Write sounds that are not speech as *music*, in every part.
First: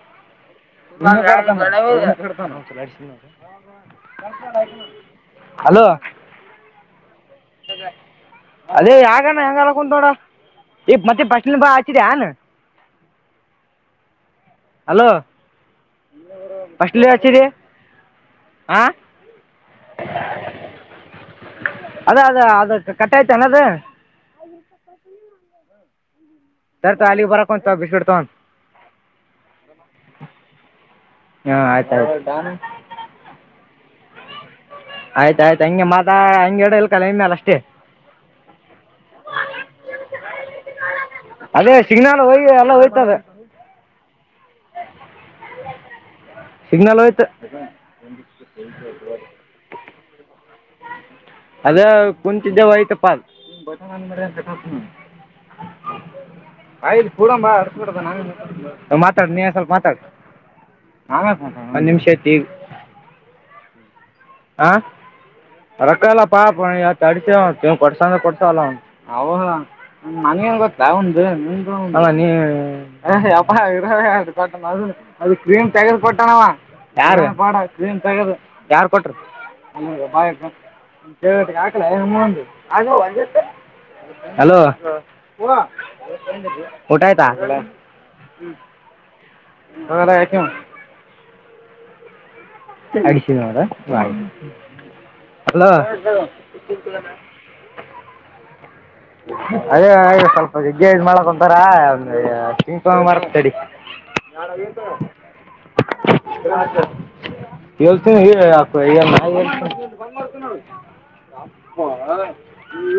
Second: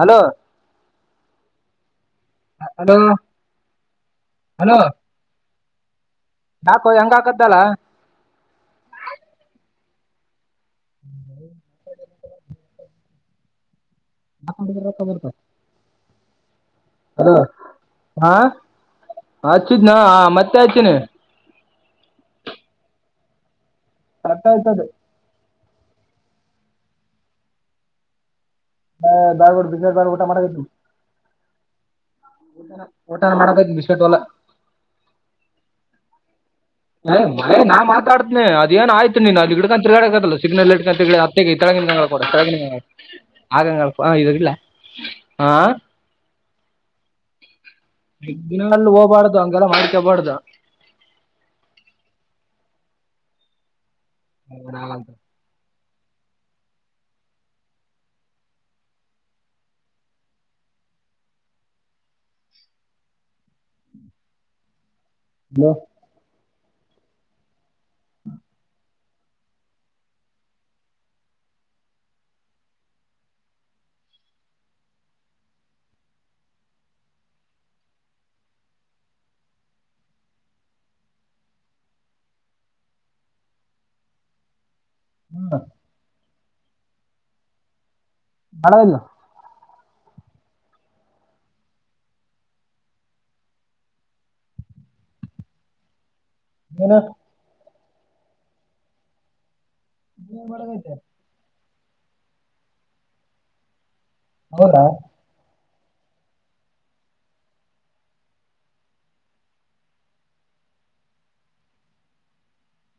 Hello hello *inaudible* hello ಬಾಪು ಹೆಂಗ್ ಆಗಕುತ್ತಾದಲಾ ಅದೇ ಯಗಾನ ಹೆಂಗ ಅಲ ಕುಂತ ನೋಡ ಈ ಮತ್ತೆ ಪಸ್ಲಿ ಬಾ ಹಚಿದ್ಯಾನ್ ಅ ತ ಕಬರ್ *unintelligible* ಇನ್ನರ *unintelligible* ಹಲೋ ಹಾ ಹಚ್ಚಿದ್ನೋ ಮತ್ತೆ ಹಚ್ಚಿನಿ ಅದ ಅದ ಅದ ಕಟ್ಟ ಆಯ್ತ ಅದು ಅಟ್ಟ ಆಯ್ತದ ಸರ್ ಶಾಲೆಗೆ ಬರಕತ್ತಲ್ ಬಿಸ್ಕೆಟ್ ತೊಗೊಂಡ ಹ ಬಬ್ಯಾಡಬಿಡ್ ದಿಬ್ಬದ ಮ್ಯಾಲೆ ಊಟ ಮಡಕೆತ್ತೇನಿ ಹಾ ಆಯ್ತ ಆಯ್ತು ಓಟ ಊಟ ಮಾಡಬೇಕ ಬಿಸ್ಕೆಟ್ ವಲ್ಲ ಆಯ್ತ ಆಯ್ತ ಹಂಗ ಮದ ಹಂಗಗೆಡಲ್ಲ ನಾ ಮಾತಾಡ್ತನೆ ಅದೇನ ಆಯ್ತು ನೀನ್ ಅಲ್ಲಿ ಹಿಡ್ಕಂಡ್ ತಿರ್ಗಾಡಕದಲ್ಲ ಸಿಗ್ನಲ್ಟ್ ಹತ್ತೆ ಅದೇ ಕೆಳಂಗಿನಗಳ ಸಿಗ್ನಲ್ ಹೋಗಿ ಎಲ್ಲ ಕೊಡರಳಗಿನ ಹೋಯ್ತು ಅದು ಆಗಂ ಇದು ಇಲ್ಲ ಹ ಸಿಗ್ನಲ್ ಹೋಯ್ತು ದಿನಗಳಲ್ಲಿ ಹೋಗಬಾರ್ದು ಹಂಗಗೆಲ್ಲ ಮಾಡ್ಕೊಬಾರ್ದು ಅದ ಕುಚಿ ವತಪ್ಪಲ್ ಹಲೋ ಆಯ್ ಕೂಡಂಬ ಕೊಡ ನ ಮಾತಾಡ ನೀನ್ ಸ್ವಲ್ಪ ಮಾತಾಡ ಒಂದು ನಿಮಿಷ ಆತ ಈಗ ಹ ಹಲೋ ಪಕ್ಕಲ್ಲ ಪಾ ಅಡತ ಕೊಡ್ಸಂತ ಕೊಡ್ತಲ್ಲ ಅವ *unintelligible* ನನ್ಗಂಗ ಗೊತ್ತಾ ಒ್ದ ನಿ *unintelligible* ಹ ಯ ಇರದು ಕಟ್ಟಣ ಅದು ಅದು ಕ್ರೀಮ ತೆಗೆದು ಕೊಟ್ಟಣವಾ *unintelligible* ಯಾರ್ ಬಡ ಕ್ಲೀನ್ ತಗೋದು ಯಾರ್ ಕೊಟ್ರ *unintelligible* ಹಾಕಲ ಹಲೋ ಹ *unintelligible* ಊಟಾಯತ ಬ ಮಾಡದಿಲ್ಲ *unintelligible* ಅಡಿಶದೋರ ಅಲೋ *unintelligible* ನ *unintelligible* ಅದೇ ಆ ಸ್ವಲ್ಪ ಮಾಡದೈತೆ ಜಗ್ಗೆ್ ಮಾಡ *unintelligible* ರಾ ಒ ಚಂಪ ಮರತಡಿ *unintelligible* ಹೌದಾ ಹ *inaudible* ಹೇಳ್ತೀನಿ *unintelligible* ಅಪ್ಪ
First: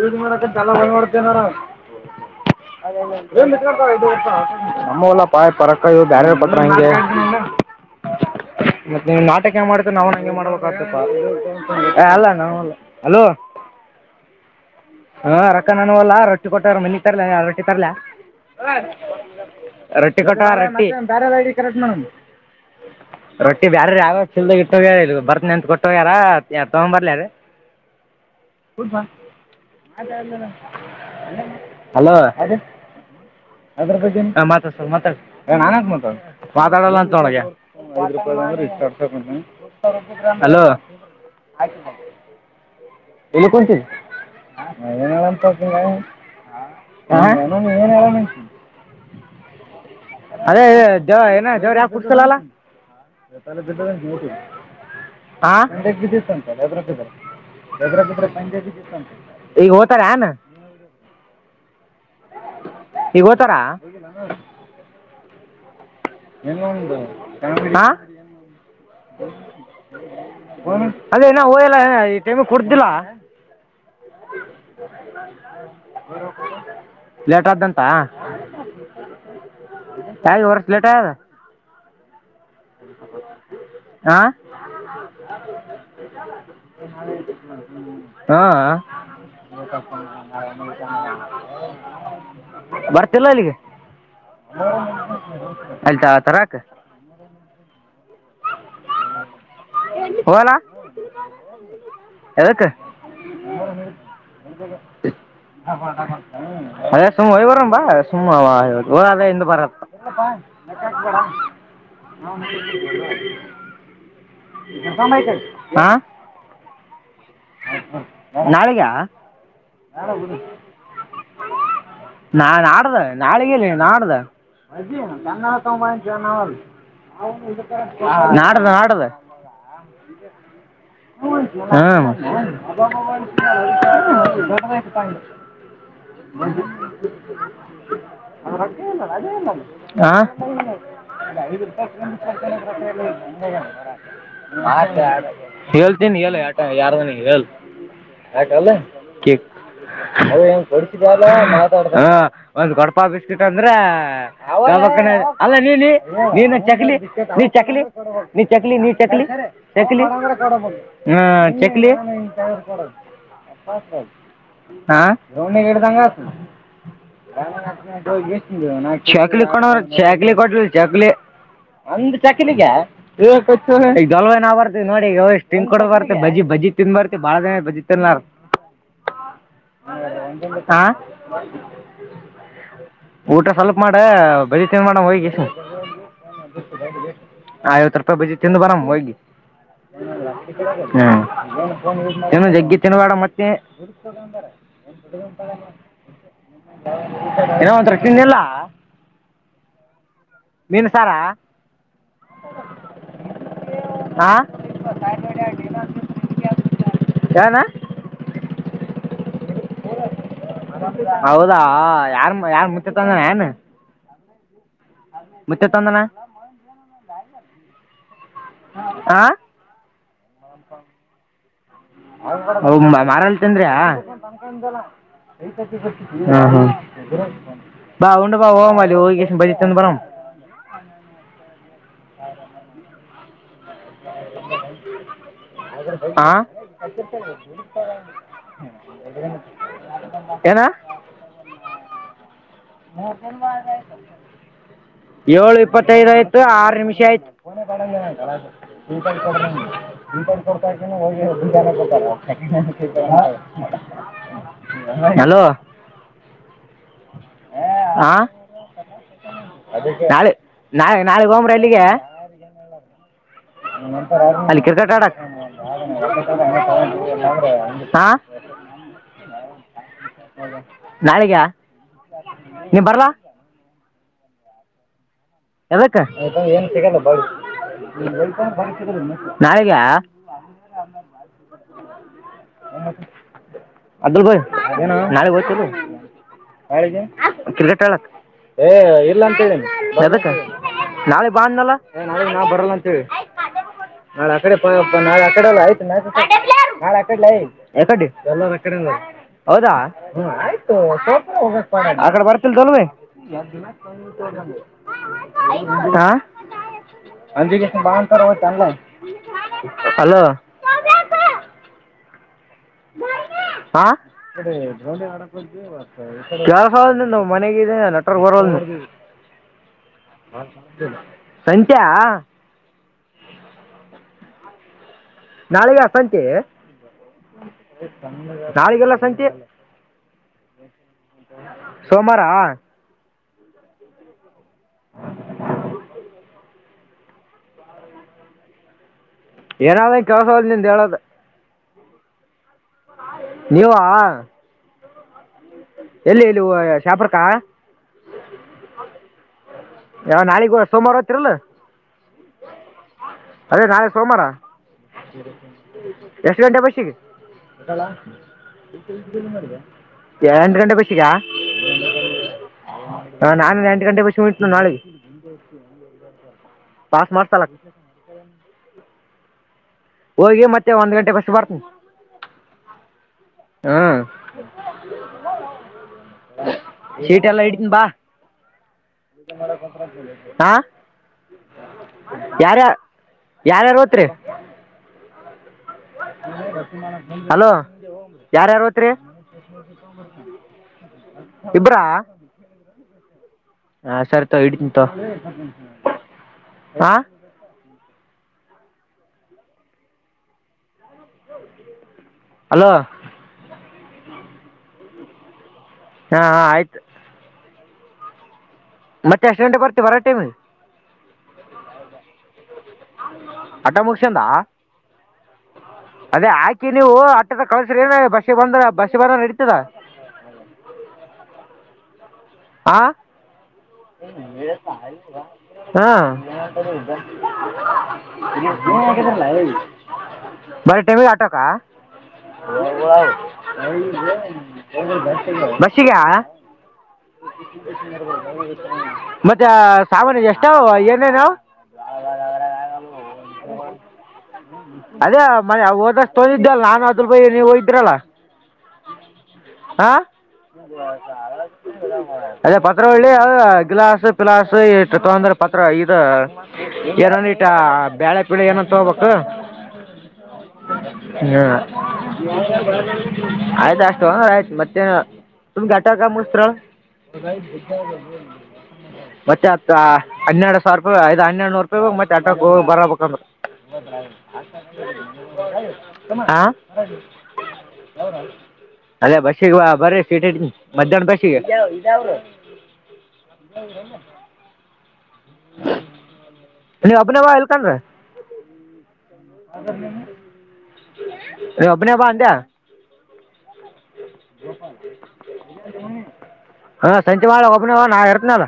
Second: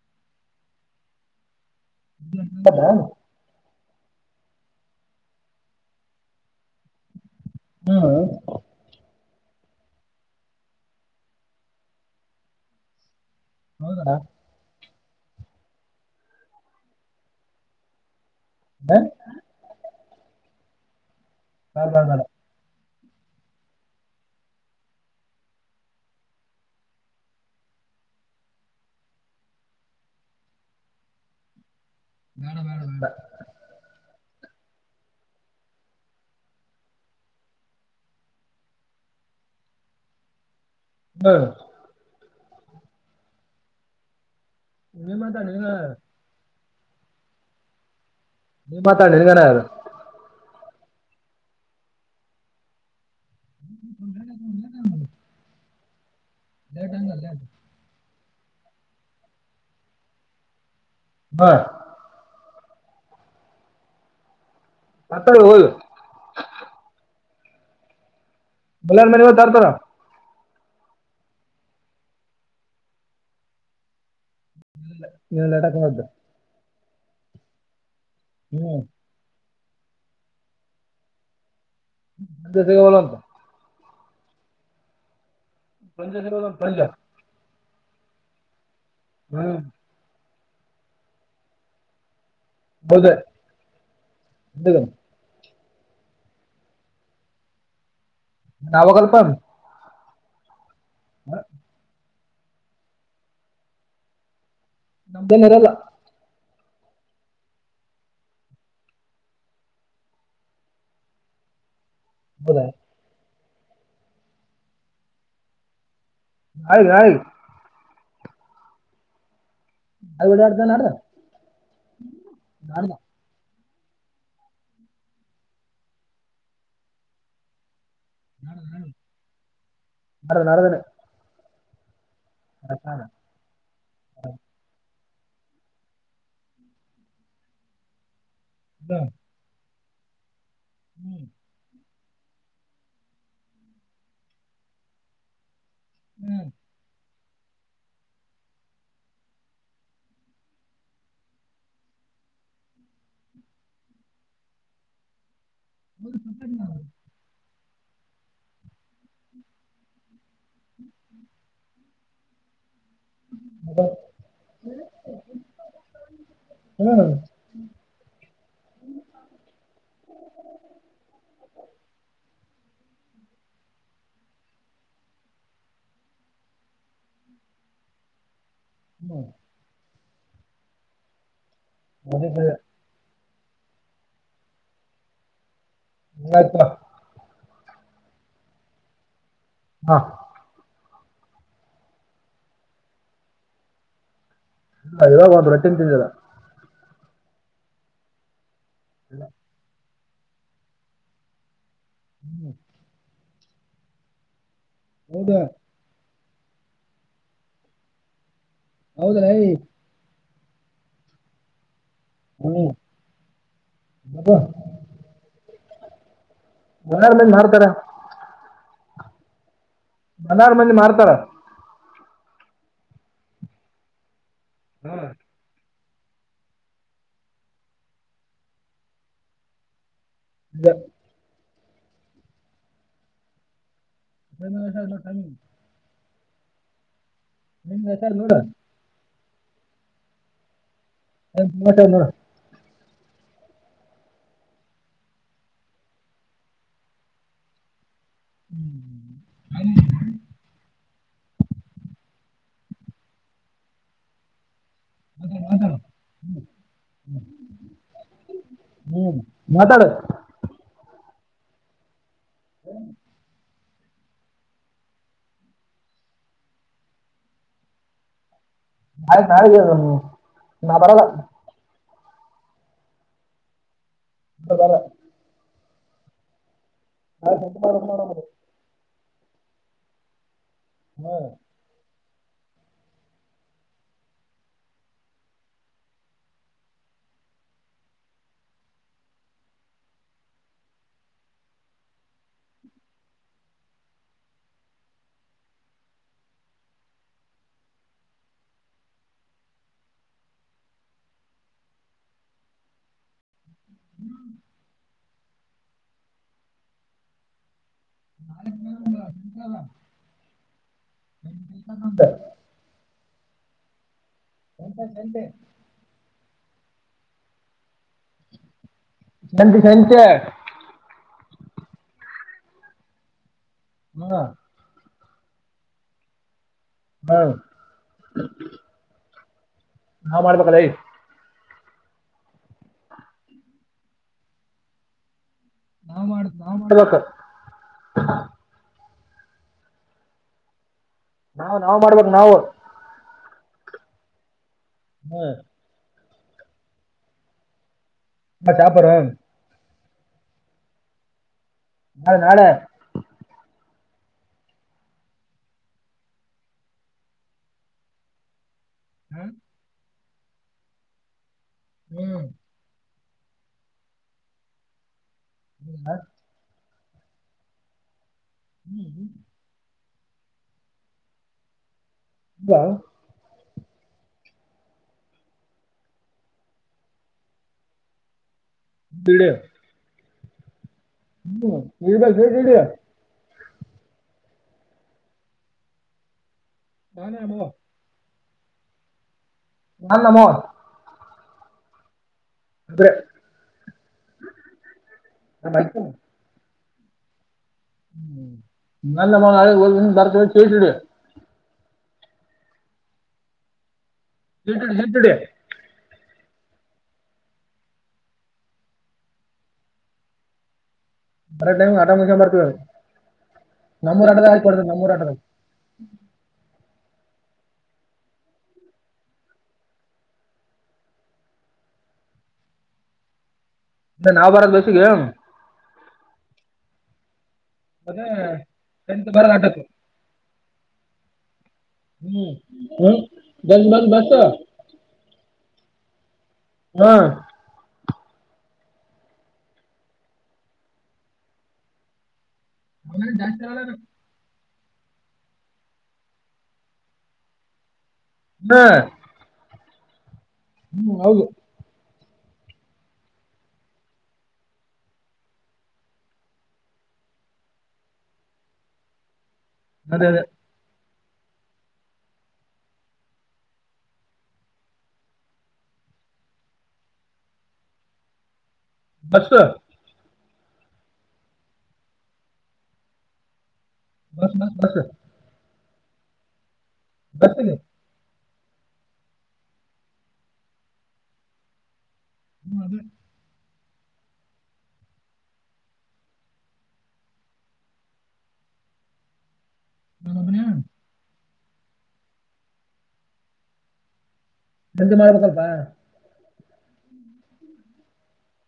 ಈದ ಮಾಡಕ ಜಲ ಬಂದ ನೋಡ್ತೇನಾರ *unintelligible* ನಮ್ಮ ಎಲ್ಲ ಪಾಯ ಪರಕ ಇದು ಬ್ಯಾರೆ ಪತ್ರ ಹಂಗೆ *unintelligible* ಹ್ಮ ಮತ್ತೆ ನೀವ್ ನಾಟಕ ಮಾಡತ ನ ಅವನ ಹಂಗೆ ಮಾಡ್ಬೇಕಕ್ ಆಗ್ತ ಅಲ್ಲ ನಾವ ಅಲೋ *unintelligible* ಹೌದಣಾ *inaudible* ಹ ರೊಕ್ಕ ನಾನೂ ಅಲ್ಲಾ ರಟ್ಟಿ ಕೊಟ್ಟಾರ ಮನಿ ತರ್ಲಲ್ಲ ಯ ರೊಟ್ಟಿ ತರ್ಲ *unintelligible* ಬೇಡ ರೊಟ್ಟಿ ಕೊಟ್ಟ ರೊಟ್ಟಾರ ಕರ ನ ಬೇಡ *unintelligible* ಬೇಡ ಬೇಡ ರೊಟ್ಟಿ ಬ್ಯಾರ ರ ಯಾವ *unintelligible* ಲ್ದ ಇಟ್ಟೋಗ್ಯಾರ ಇದು ಬರ್ತನೆೆಂತ ಕೊಟ್ಟೋಗ್ಯಾರ ತಗೊಂಬರ್ಲಾರ *unintelligible* ಹಲೋ ಬೇಡ ಬೇಡ ದ ನಾನ ಮಾತಾಡಲ್ಲ ಅಂತೊಳಗೆ ಒ್ ರೂಪಾಯಂದ್ರ ಇಷ್ಟುಸ ಅಲೋ ಹ್ಮ ಇಲ್ಲಿತಿ ನೀ ಮಾತಾಡ್ ಮಂತ ನಿನಗ ಹಾ ಏನ್ಲ್ಲ ನಿ ನೀನ್ ಮಾತಾಡ್ಿ ನನಾರು ಅದೇ ಜವ ಏನ ಜವರ್ ಯಾಕ ಕುಡ್ತಲ್ಲ ಅಲ್ಲಾ ಾಲ ಬಿದ್ದ ಲೇಟ್ ಬಿದ್ದ ಬ ಹಂಗ ಲೇಟ್ ಈಗ ಹತಾರೆ ಹಾ ಈಗ ಹೋತಾರಾ ಹ್ಮ್ ಮತ್ತ ಹಲ್ ಎ ಉ ಬಲ್ಲಾರ್ ಮನೆ ಹೋಗಿ ತರ್ತಾರ ಅದೇನ ಹೋಯಲ್ಲ ಈ ಟೈಮಿಗೆ ಕುಡ್ದಿಲ್ಲ ನೀಲ್ಲಡಕ್ ನೋ್ದ ಲೇಟ್ ಆತನಪಾ ಹ್ಮ್ *unintelligible* *unintelligible* ಆ ಪಂಚ ಸಿಗೋಲ್ಲ ಅಂತ ಪಂಚ *unintelligible* ಹಾ ಹಾ ಹ್ಹಾ *unintelligible* ಬರ್ತಿಲ್ಲ ಅಲ್ಲಿಗೆ ಹೌದೇ ಅಲ್ಲಿ ತರಾಕ್ ನಾವಹೋಗಲ್ಪ ಹೋಗೋಣ ಹ ಯದಕ್ಕ ನಮ್ದೇನ್ ಇರಲ್ಲ ಅದೇ ಸುಮ್ಮ್ ಹೋಗಿ ಬರಂಣ್ ಬಾ ಸುಮ್ ಅವ ಹಿಂರದ ಬರಕ ಹಾ ಹೌದಾ ಎತ ಹಾ ಆಗಲೇ ಆಗ್ಲಿ ನಾಳೆಗಿಯಾ ನಾಳೆ ಓಡಾಡ್ದ ನಾಡ್ದ ನಾಳೆ ನಾಡ್ದ ನಾಡದ ನಾಳೆಗ ಎಲ್ಲಿ ನಾಡ್ದು ಮ *unintelligible* ನಾಡಿದ್ದು ನಾಡಿದ್ದು ನಾಡ್ದ ನಾಡ್ದನೆ ಹ್ಮ ಅರ್ಥ *unintelligible* *unintelligible* *unintelligible* *unintelligible* ಹ್ಮ್ ಹೇಳ್ತೀನಿ ಹೇಳ ಆಟ ಯಾರ ಮನಿ ಹೇಳ ಆಟಲ್ಲ *unintelligible* ಒಂದ್ ಕೊಡಪಾ ಬಿಸ್ಕಿಟ್ ಅಂದ್ರ ಅಲ್ಲ ನೀ ನೀ ಚಕ್ಲಿ ನೀ ಚಕ್ಲಿ ನೀ ಚಕ್ಲಿ ನೀ ಚಕ್ಲಿ ಚಕ್ಲಿ ಚಕ್ಲಿ ಹಾ ರೋನಿಗೆ ಹಿಡ್ದಂಗ ಆತ ಹ್ಮ್ *unintelligible* ಚಕ್ಲಿಟ್ ಕೊಟ್ರ ಚಕ್ಲಿ ಒಂದು ಚಕಲಿಗೆ ಲ್ವ ನ ಬರ್ತತಿವಿ ನೋಡಿ ಈ ಮೇಲ್ ತಿನ್ಕೊಂಡ್ಕೊ ಬರ್ತಿ ಬಜಿ ಬಜಿ ತಿಂದನ್ ಬರ್ತಿ ಬಾಳ ದಿನ ಬಜಿ ತಿನ್ಲಲಾರ ಹ್ಮ ಹಾ ಮೆ ಊಟ ಸ್ವಲ್ಪ ಮಾಡ ಬಜ್ಜಿ ತಿನ್ ಬರೋಣ್ ಹೋಗಿ ಹಂಗಾಯ್ತು. ಐವತ್ತು ರೂಪಾಯಿ ಬಜ್ಜಿ ತಿಂದ್ ಬರೋಣ ಹೋಗಿ ಹಾ ಹ್ಮ ತಿನ್ನು ಜಗ್ಗಿ ತಿನ್ಬೇಡ ಮತ್ತೆ ಇವಾಗ ಒಂದ್ ರೊಟಿನ್ ತಿಂದಿಲ್ಲ ಏನೋ ಒಂದು ರೊಟ್ಟಿ ಇದೆಲ್ಲಾ ಹ ಮೀನು ಸಾರಾ ಹ್ಮ್ ಹೌದು ಹ ಹೌದ ಹೌದಾ ಯಾರ ಯಾರ ಮುಟ್ಟ್ಯತಂಗ ಏನ್ ಹ ಮುಚ್ಚ ತಂದಲ ಮನಾರ್ ಮಂದಿ ಮಾರ್ತಾರ ಆ ಬನಾರ ಮಂದಿ ಮಾಡ್ತಾರ ಮಾರಳ್ತನ್ಯ ಬಾ ಉಂಡ ಭಾವ ಹ ಬ ತ ಬ ಹ ಹ ಸಲ್ಲ ಹಾ ನಿಮ್ಗೆ ಹೆಸರು ನೋಡ ಏನಾ ಹಟ ಏಳು ಇಪ್ಪತ್ತದು ಆಯ್ತು ಆರು ನಿಮಿಷ ಆಯ್ತು ಕನೆ ಪಡಂಗ ನ ಕಪ ಕೊಡ ಕೊಡ್ತಾ ಹಲೋ ಹ್ಮ ಹ ಹ್ಮ್ ಮಾತಾಡು ನಾಳೆ ನಾ ನಾಳಗ್ ಗಂಬ್ರ ಅಲ್ಲಿಗೆ ಹ್ಮ್ ಅಲ್ಲಿ ಕ್ರಿಕೆಟ್ ಆಡಕ್ ಹ ನಾಳೆ ನಾಳೆದವು ನಾಳಿಗೆ ನೀವು ಬರ್ಲ ರ *unintelligible* ಯದಕ್ಕ ಏನ್ ಸಿಗಲ್ಲ ಬ ನಾಳೆ ಸಂಜೆ ಮಾಡ್ಬೇಕು ನೋಡು ಅವ್ನು. ನಾಳಿಗೆ ಹ್ಮ್ ಅಬ್ದುಲ್ ಭೈ ನಾರಿ ವಾಯ ಬಾ ಇಲ್ಲಿ ಕ್ರಿಕೆಟ್ ಆಡಕ್ಕೆ ಏ ಎಲ್ಲಾರ್ತಿದಿರಿ ನಾಳೆ ಬಂದನಲ್ಲ ನಾಳೆ ನಾ ಬರಲ್ಲ ಅಂತವಿ ನಾಳೆ ಆ ಕಡೆ ನಾಳೆ ಆಕಡೆ ಎಲ್ಲ ಆಯ್ತು ನ ನಾಳೆ ಯಕಡ್ ಯಕಡ್ಡಿ ಎಲ್ಲ ಎಕ ಹೌದಾ ಆ ಕಡೆ ಬರ್ತಿಲ್ ತೊಲ್ಮ ಹಾ ಹಜ ಅಲೋ *unintelligible* ಹಾ ಕಡೆ ಸಂಜೆ ಕೆಲಸ ಆಲ್ ನ್ ಮನೆಗ ನಟರ್ ಬರಲ್ ನಂಡ ಸಂಚ ಹ ಸಂಚ್ಯಾ ಹ್ಮ ನಾಳಿಗೆ ಸಂತೆ ನಾಳಿಗೆಲ್ಲ ಸಂತೆ ನಾವ್ ಮಾಡ್ಬೇಕಲ್ಲ ಏಯ್. ಸೋಮಾರ ಹ ನಾವ್ ಮಾಡ ನಾವ್ ಮಾಡ್ಬೇಕ ಏನಾದ ಕೆಲಸೋದ ನಿಿಂದ ಹೇಳೋ ನಾವ್ ನಾವ್ ಮಾಡ್ಬೇಕೇಕ್ ನಾವು ನೀವಾ ಹ್ಮ್ ಎಲ್ಲಿ ಇಲ್ಲಿವು ಶಾಪರ್ಕಾ ನಾ ಟಾಪರ್ ಯಾವ ನಾಳಗ್ ಸೋಮಾರ ಆತ್ತತಿರಲ್ಲ ನಾಳೆ ನಾಳೆ ಅದೇ ನಾಳೆ ಸೋಮವಾರ ಎಷ್ಟು ಗಂಟೆ ಬಸ್ಸಿಗೆ ಎಂಟ ಗಂಟೆ ಬಸ್ಸಾಗ ಹ್ಮ್ ಹ ನಾನು ಎಂಟು ಗಂಟೆಗೆ ಬಸ್ಸಿಗೆ ಹೋಯಿತೀನಿ ನೋಡಿ ಪಾಸ್ ಮಾಡ್ಸಲ್ವ ಹ್ಞೂ ಹ್ಮ್ ಹ್ಮ *unintelligible* ಹೋಗಿ ಮತ್ತೆ ಒಂದ ಗಂಟೆ ಬಸ್ು ಬರ್ತನಿ ಹ ಹ್ಮ್ *unintelligible* ಶೀಟ್ ಎಲ್ಲ ಇಡ್ತೀನ ಬಾ ಬಿಡಿ ಹಾ ಇರ್ಬೇಕು ಬಿಡಿ ಬಿಡಿ ಯಾರ ಯಾರ ಯಾರಾರು ತ್ರಿ ನಾನೇ ಅಮ್ಮವ ಹಲೋ ಯಾರ್ಯಾರು ತ್ರರಿ ನಾನ್ ನಮ್ಮವ *unintelligible* ಇಬ್ರಾ ಬೆ ಹ ಸರ್ತೋ ಇಡ್ತೀಂತ ನಮ್ಮ ಅಜ್ಜ. ಹಾ ಹ್ಮ ನಲ್ಲ ಮಳ ಬರ್ತವೆ ಚಡಿಯ *unintelligible* ಹಲೋ ಎೇ ಹೆೇಟಡೆ *unintelligible* ಹಾಂ ಹಾ ಆಯ್ತು ಮತ್ತೆ ಎಷ್ಟ ಗಂಟ ಬರ್ ಬರ ಟಮ್ *unintelligible* ಮರ ಟೈಮ್ ಆಟ ಮು ಬರ್ತೀದು ಅಟ ಮುಗಸಂದಾ ನಮ್ಮೂರ ಆಟದಾಗ ಅದೇ ಆಾಕಿ ನೀವು ಆಟ್ಟದ ಕಳಸ್ರ ಏನ ಬಸ್ಿಗೆ ಬಂದ್ರ ಬಸಿ ಬರೋ ನಡೀತದ ಹಾ ಅಂದ್ರೆ ನಾವ್ ಬರೋದ್ ಬೇಸಿಗೆ ಹ ಎಂತ ಬರದಾಟತ್ತು ಬರಟೆಮ ಆಟೋಕ ಹ್ಮ್ ಹ್ಮ್ ಬಂದ ಬಂದ ಬಸ ಬಸ್ಸಿಗಾ ಹಾ ಮತ್ತೆ ಸಾಮಾನ ಎಷ್ಟ ಏನೇ ನಾವ ಹೌರ ಆಾಗ ಮನೇಲಿ ಜಾಸ್ತಿ ಇರಲ್ಲ ಅದು. ಅದೇ ಮ ಓದಷ್ಟ ತೊಂದಿದ್ದಲ್ಲ ನಾಾನು ಅದಲ್ ಬೈ ನೀವ್ ಹೋಗಿದ್ರಲ್ಲ ಹಾ ಆ ಹ್ಮ್ ಹೌದು ಅದೇ ಪತ್ರ ಒಳ್ಳಿ ಅ ಗಿಲಾಸ್ ಪಿಲಾಸ್ ಇ ತಗೊಂಡ್ರ ಪತ್ರ ಇದು *unintelligible* ಎರನ್ಟ ಬ್ಯಾೇಳೆ ಪೀಳ ಏನಂತ ಹೋಗ್ಬೇಕು ಆದೆ ಆದೆ ಹ್ಮ ಆಯ್ತ ಅಷ್ಟು ಆಯ್ತು ಮತ್ತೆ ತು ಗಾಟ ಮುಸ್ತ್ರ ಮೆ ಬಸ್ *unintelligible* ಹನ್ನರಡು ಸಾವಿರ ರೂಪಾಯಿ ಐ್ ಹನ್ನೆಡುೂರು ರೂಪಾಯಿ್ ಮತ್ತೆ ಆಟ ಬರಬೇಕಂದ್ರ ಹ ಬಸ್ ಬಸ್ ಬಸ್ ಬಸ್ಸಿಗೆ *unintelligible* ಅದೇ ಬಸ್ಿಗೆ ಬರೀ ಸೀಟಿ ಮಧ್ಯಾಹ್ನ ಬಸಿಗೆ ಕೆಳ ಇದ ಇದಾವರು *unintelligible* ಹೌದ *unintelligible* ನೀ ಅಪನೆ ಬಾ ಎಲ್ಲಿತನ್ ಒಬ್ಯಾನೆನ ಹೇ ಅಪನೇ ಬಾ ಅಂದ್ಯ ಎಂತ ಮಾಡ್ಬೇಕಲ್ಪ ಹಾ ಸಂಚೆ ಮಾಡಳ ಒಬನ ನಾ ಇರ್ತ್ನಲ್ಲ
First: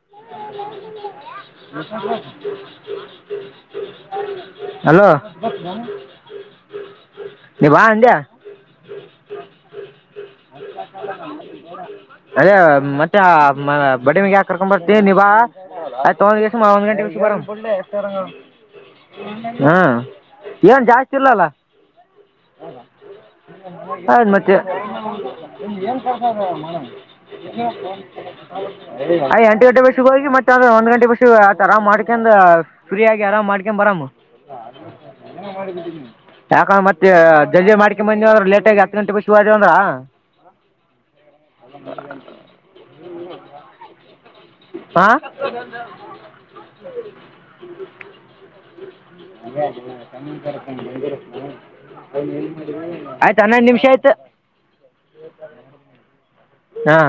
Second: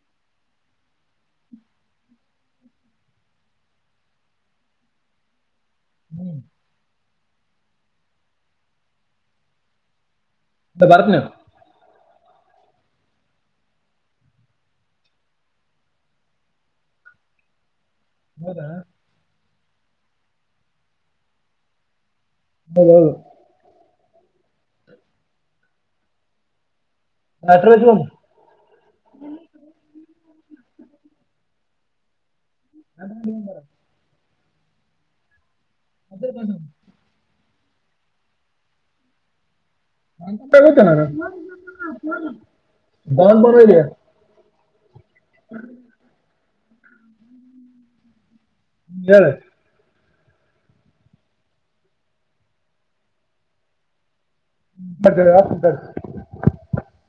*unintelligible* ಹಲೋ ನೀ ಬಾ ಅಂಡ ಬರ್ತೀನಿ ಅದೇ ಮತ್ತೆ ಬಡಿಮಿಗೆ ಯಾಕ ಬರ್ತ ನಿಭಾ ಆಯ್ ತಗಂದ್ಿಸಿ ಒಂದು ಗಂಟೆಗೆುಾರ ಹೌದಾ ಹ್ಮ ಏನ್ ಜಾಸ್ತಿ ಇರ್ಲಲ್ಲ ಕಳೆದು ಆಯದು್ ಮತ್ತೆ *unintelligible* ಅಟ್ರ ಆ ಎಂಟು ಗಂಟೆ ಬರ್ಿಗ ಹೋಗಿ ಮತ್ತ ಅೆ ಒಂದ ಗಂಟೆ ಬಷು ಆರಾಮ್ಕೊಂಡ ್ರೀ ಆಗ ಆರಾಮ್ಕೊಂಡ್ ಬರಾಮ್ ಅದೇ ಬಸ್ ಯಾಕ ಮತ್ತೆ ದರ್ಜೆ ಮಾಡಕೊಂಡ ಬಂದೇವು ಅ್ರೆ ಲೇಟಾಗಿ ಹತ್ತು ಗಂಟೆಗೆಗ್ ಶು ಆದೇವ ಅ್ರೆ *unintelligible* ಹಾಂ ಹೇಳ ಆತ ಹಾನೊಂದ ನಿಮಿಷ ಐತು ಬರ್ತೇವೆ ಹಾ